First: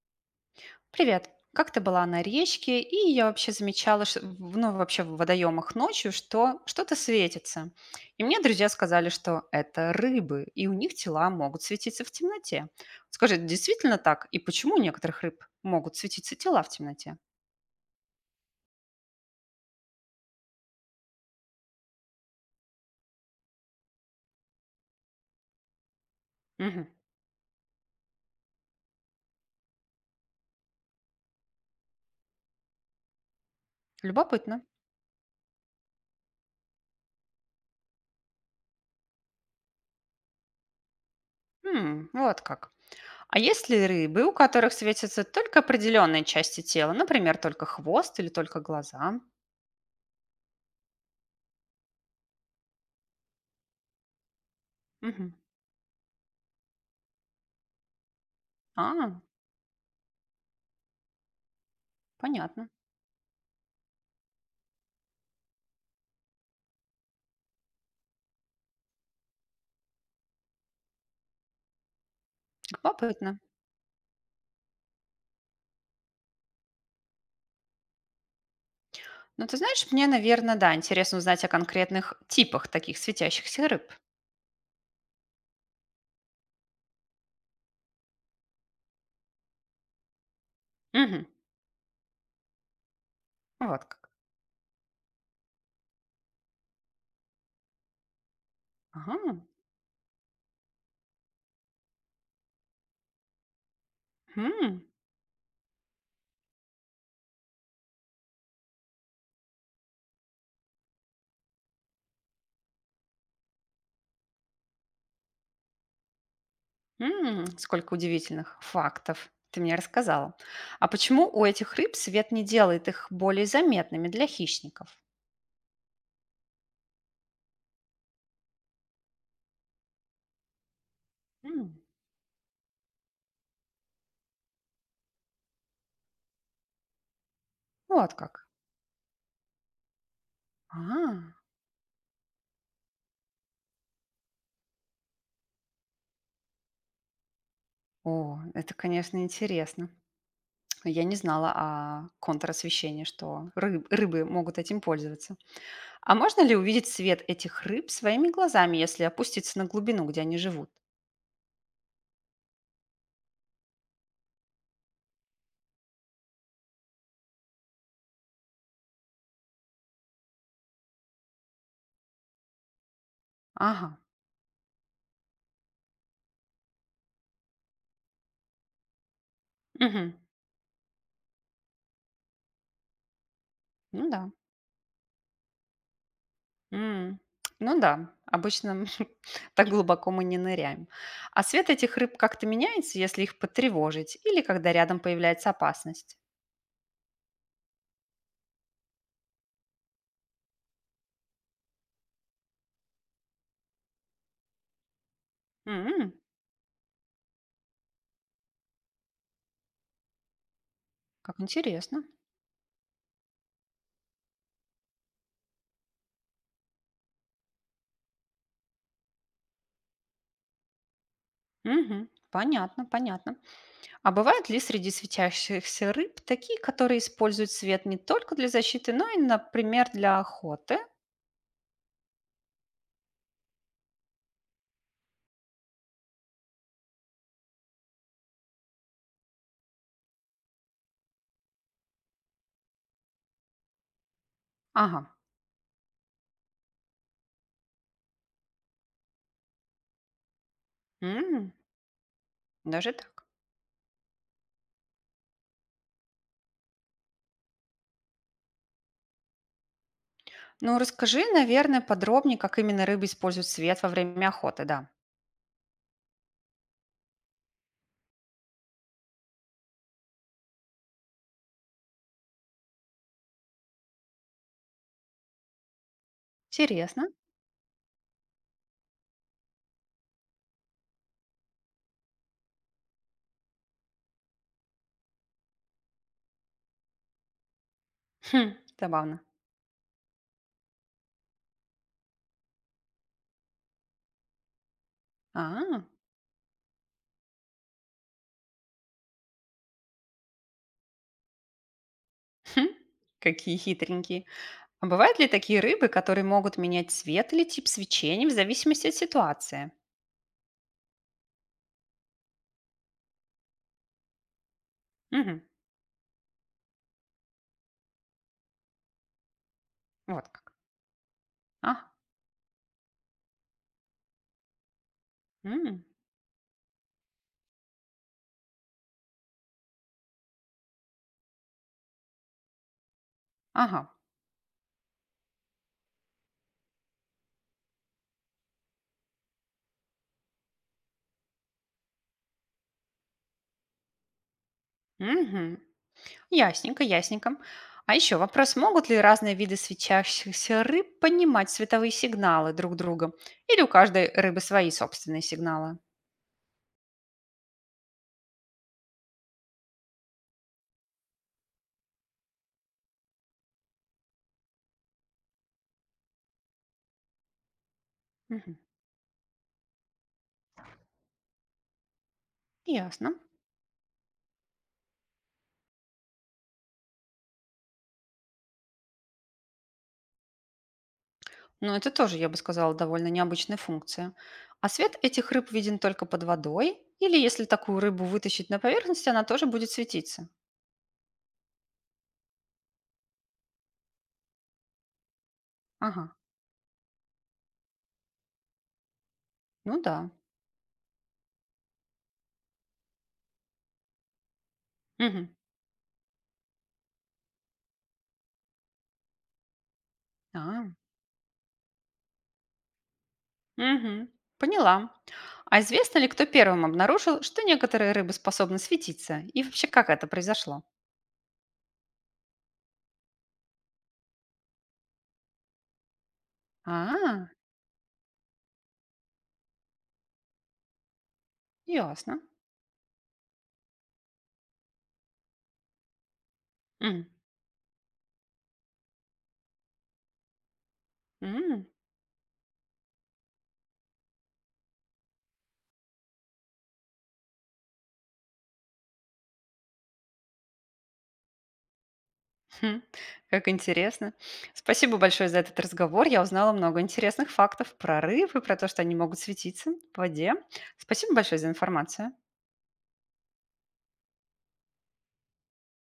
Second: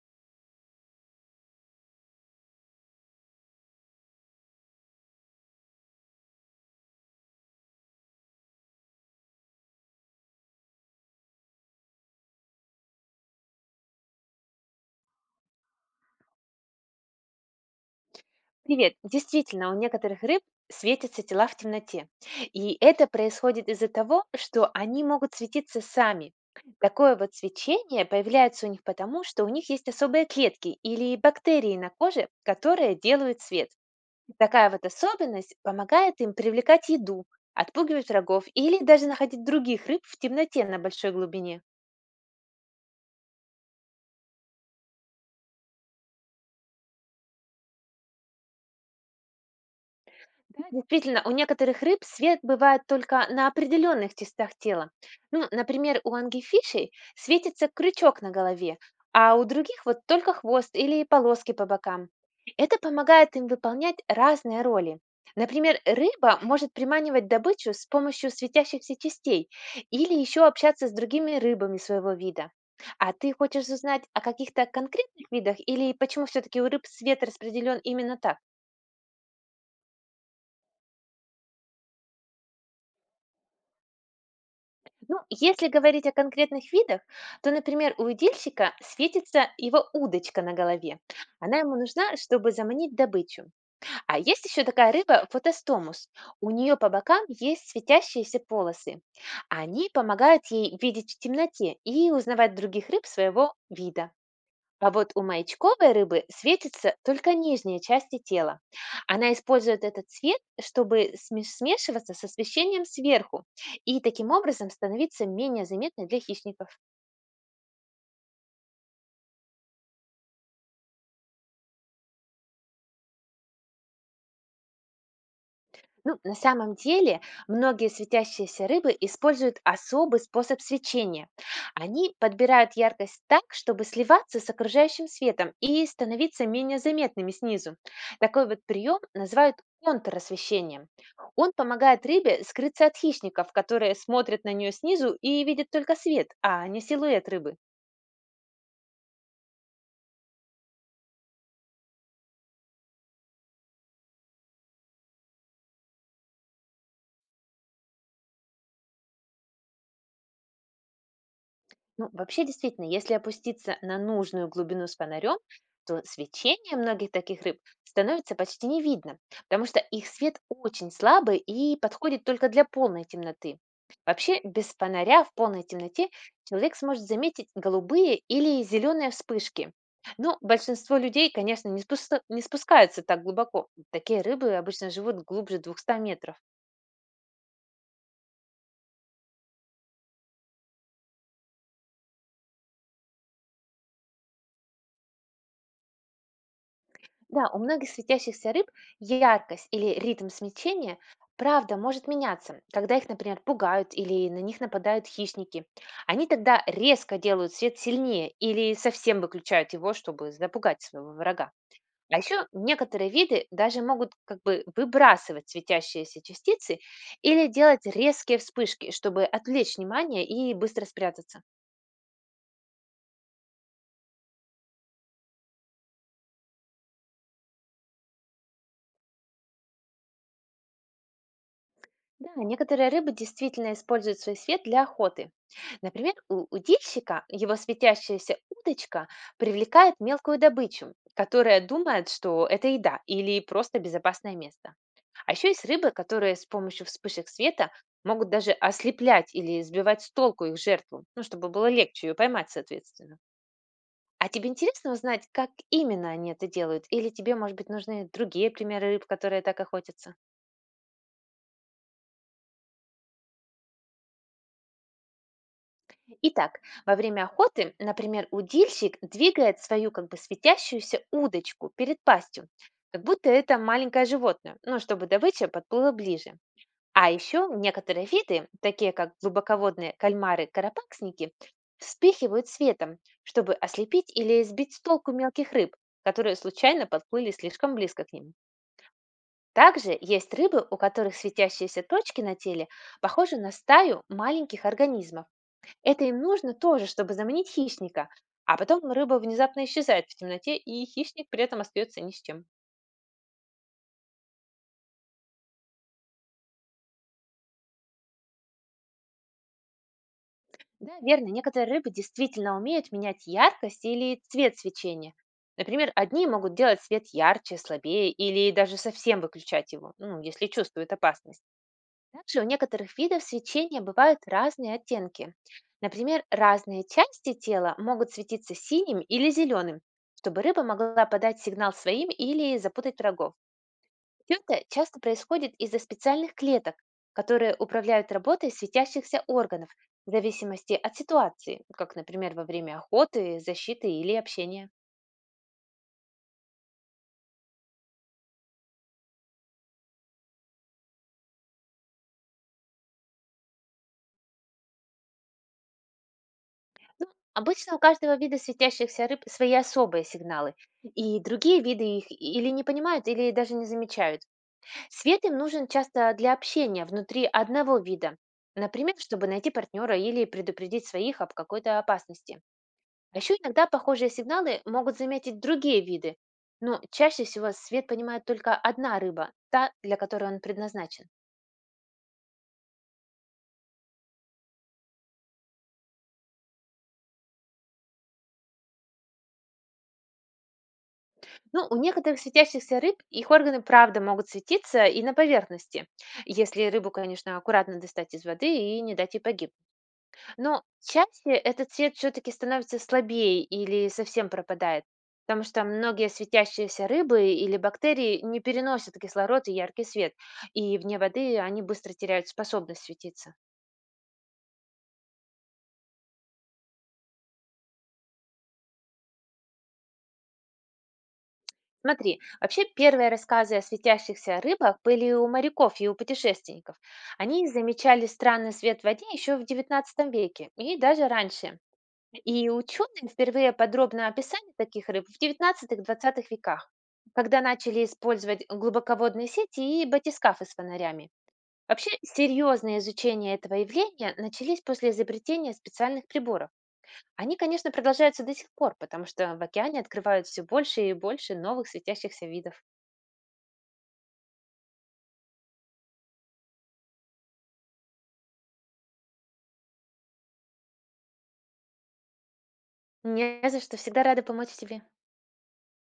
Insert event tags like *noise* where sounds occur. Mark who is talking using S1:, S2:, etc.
S1: Привет. Как ты была на речке? И я вообще замечала, ну, вообще в водоемах ночью, что-то светится. И мне друзья сказали, что это рыбы, и у них тела могут светиться в темноте. Скажи, действительно так? И почему у некоторых рыб могут светиться тела в темноте?
S2: Привет. Действительно, у некоторых рыб светятся тела в темноте. И это происходит из-за того, что они могут светиться сами.
S1: Мгм.
S2: Такое вот свечение появляется у них потому, что у них есть особые клетки или бактерии на коже, которые делают свет.
S1: Любопытно.
S2: Такая вот особенность помогает им привлекать еду, отпугивать врагов или даже находить других рыб в темноте на большой глубине.
S1: М, вот как. А есть ли рыбы, у которых светятся только определенные части тела, например, только хвост или только глаза?
S2: Да, действительно, у некоторых рыб свет бывает только на определенных частях тела.
S1: Мгм.
S2: Ну, например, у ангифишей светится крючок на голове,
S1: А,
S2: а у других вот только хвост или полоски по бокам.
S1: понятно.
S2: Это помогает им выполнять разные роли. Например, рыба может приманивать добычу с помощью светящихся частей или еще общаться с другими рыбами своего вида. А ты
S1: Любопытно.
S2: хочешь узнать о каких-то конкретных видах или почему все-таки у рыб свет распределен именно так?
S1: Ну, ты знаешь, мне, наверное, да, интересно узнать о конкретных типах таких светящихся рыб.
S2: Ну, если говорить о конкретных видах, то, например, у удильщика светится его удочка на голове.
S1: Мгм.
S2: Она ему нужна, чтобы заманить добычу.
S1: Вот как.
S2: А есть еще такая рыба фотостомус. У нее по бокам есть светящиеся полосы.
S1: Ага.
S2: Они помогают ей видеть в темноте и узнавать других рыб своего вида.
S1: М,
S2: А вот у маячковой рыбы светится только нижняя часть тела. Она использует этот цвет, чтобы смешиваться с освещением сверху и таким образом становиться менее заметной для хищников.
S1: Сколько удивительных фактов ты мне рассказала. А почему у этих рыб свет не делает их более заметными для хищников?
S2: Ну, на самом деле, многие светящиеся рыбы используют особый способ свечения.
S1: М.
S2: Они подбирают яркость так, чтобы сливаться с окружающим светом и становиться менее заметными снизу.
S1: Вот
S2: Такой
S1: как.
S2: вот прием называют контросвещением.
S1: А.
S2: Он помогает рыбе скрыться от хищников, которые смотрят на нее снизу и видят только свет, а не силуэт рыбы.
S1: О, это, конечно, интересно. Я не знала о контрасвещении, что рыбы могут этим пользоваться. А можно ли увидеть цвет этих рыб своими глазами, если опуститься на глубину, где они живут?
S2: Ну, вообще, действительно, если опуститься на нужную глубину с фонарем, то свечение многих таких рыб становится почти не видно, потому что их свет очень слабый и подходит только для полной темноты.
S1: Ага.
S2: Вообще, без фонаря в полной темноте человек сможет заметить голубые или зеленые вспышки.
S1: Мгм.
S2: Но большинство людей, конечно, не спускаются так глубоко.
S1: Ну
S2: Такие
S1: да.
S2: рыбы обычно живут глубже двухсот метров.
S1: М. Ну да. Обычно *laughs* так глубоко мы не ныряем. А цвет этих рыб как-то меняется, если их потревожить или когда рядом появляется опасность?
S2: Да, у многих светящихся рыб яркость или ритм смещения правда может меняться, когда их, например, пугают или на них нападают хищники.
S1: М.
S2: Они тогда резко делают свет сильнее или совсем выключают его, чтобы запугать своего
S1: Как
S2: врага.
S1: интересно.
S2: А еще некоторые виды даже могут как бы выбрасывать светящиеся частицы или делать резкие вспышки, чтобы отвлечь внимание и быстро спрятаться.
S1: Мгм. Понятно, понятно. А бывают ли среди светящихся рыб такие, которые используют свет не только для защиты, но и, например, для охоты?
S2: Да, некоторые рыбы действительно используют свой свет для охоты. Например, у удильщика его светящаяся удочка привлекает мелкую добычу, которая думает, что это еда или просто безопасное место.
S1: Ага.
S2: А еще есть рыбы, которые с помощью вспышек света могут даже ослеплять или сбивать с толку их жертву, ну, чтобы
S1: М.
S2: было легче ее поймать,
S1: Даже
S2: соответственно.
S1: так.
S2: А тебе интересно узнать, как именно они это делают? Или тебе, может быть, нужны другие примеры рыб, которые так охотятся?
S1: Ну, расскажи, наверное, подробнее, как именно рыбы используют свет во время охоты, да.
S2: Итак, во время охоты, например, удильщик двигает свою как бы светящуюся удочку перед пастью, как будто это маленькое животное, ну, чтобы добыча подплыла ближе.
S1: Интересно.
S2: А еще некоторые виды, такие как глубоководные кальмары-карапаксники, вспыхивают светом, чтобы ослепить или сбить с толку мелких рыб, которые случайно подплыли слишком близко к ним.
S1: Хм, забавно.
S2: Также есть рыбы, у которых светящиеся точки на теле похожи на стаю маленьких организмов,
S1: А,
S2: это им нужно тоже, чтобы заманить хищника. А потом рыба внезапно исчезает в темноте, и хищник при этом остается ни с чем.
S1: хм, какие хитренькие. А бывают ли такие рыбы, которые могут менять цвет или тип свечения в зависимости от ситуации?
S2: Да, верно, некоторые рыбы действительно умеют менять яркость или цвет свечения.
S1: Мгм,
S2: Например, одни могут делать свет ярче, слабее или даже совсем выключать его, ну,
S1: вот
S2: если
S1: как.
S2: чувствуют опасность.
S1: А,
S2: Также у некоторых видов свечения бывают разные оттенки.
S1: м,
S2: Например, разные части тела могут светиться синим или зеленым, чтобы рыба могла подать сигнал своим или запутать врагов.
S1: ага,
S2: Тета часто происходит из-за специальных клеток, которые управляют работой светящихся органов в зависимости от ситуации, как, например, во время охоты, защиты или общения.
S1: мгм. Ясненько, ясненько. А еще вопрос, могут ли разные виды свечащихся рыб понимать световые сигналы друг друга? Или у каждой рыбы свои собственные сигналы?
S2: Ну, обычно у каждого вида светящихся рыб свои особые сигналы, и другие виды их или не понимают, или даже не замечают. Свет им нужен часто для общения внутри одного вида,
S1: Мгм,
S2: например, чтобы найти партнера или предупредить своих об какой-то опасности.
S1: ясно.
S2: А еще иногда похожие сигналы могут заметить другие виды, но чаще всего свет понимает только одна рыба, та, для которой он предназначен.
S1: Ну, это тоже, я бы сказала, довольно необычная функция. А свет этих рыб виден только под водой? Или если такую рыбу вытащить на поверхность, она тоже будет светиться?
S2: Ну, у некоторых светящихся рыб их органы правда могут светиться и на поверхности,
S1: Ага,
S2: если рыбу, конечно, аккуратно достать из воды и не дать ей погиб.
S1: ну да.
S2: Но чаще этот свет все-таки становится слабее или совсем пропадает,
S1: Мгм.
S2: потому что многие светящиеся рыбы или бактерии не переносят кислород и яркий свет,
S1: А,
S2: и вне воды они быстро теряют способность светиться.
S1: мгм. Поняла. А известно ли, кто первым обнаружил, что некоторые рыбы способны светиться? И вообще, как это произошло?
S2: Смотри, вообще первые рассказы о светящихся рыбах были у моряков и у путешественников.
S1: А,
S2: Они замечали странный свет в воде еще в XIX веке и даже раньше.
S1: ясно.
S2: И ученые впервые подробно описали таких рыб в XIX-XX веках,
S1: М,
S2: когда начали использовать глубоководные сети и батискафы с фонарями.
S1: м.
S2: Вообще, серьезное изучение этого явления начались после изобретения специальных приборов. Они, конечно, продолжаются до сих пор, потому что в океане открывают все больше и больше новых светящихся видов.
S1: Хм, как интересно. Спасибо большое за этот разговор. Я узнала много интересных фактов про рыб и про то, что они могут светиться в воде. Спасибо большое за информацию.
S2: Не за что, всегда рада помочь тебе.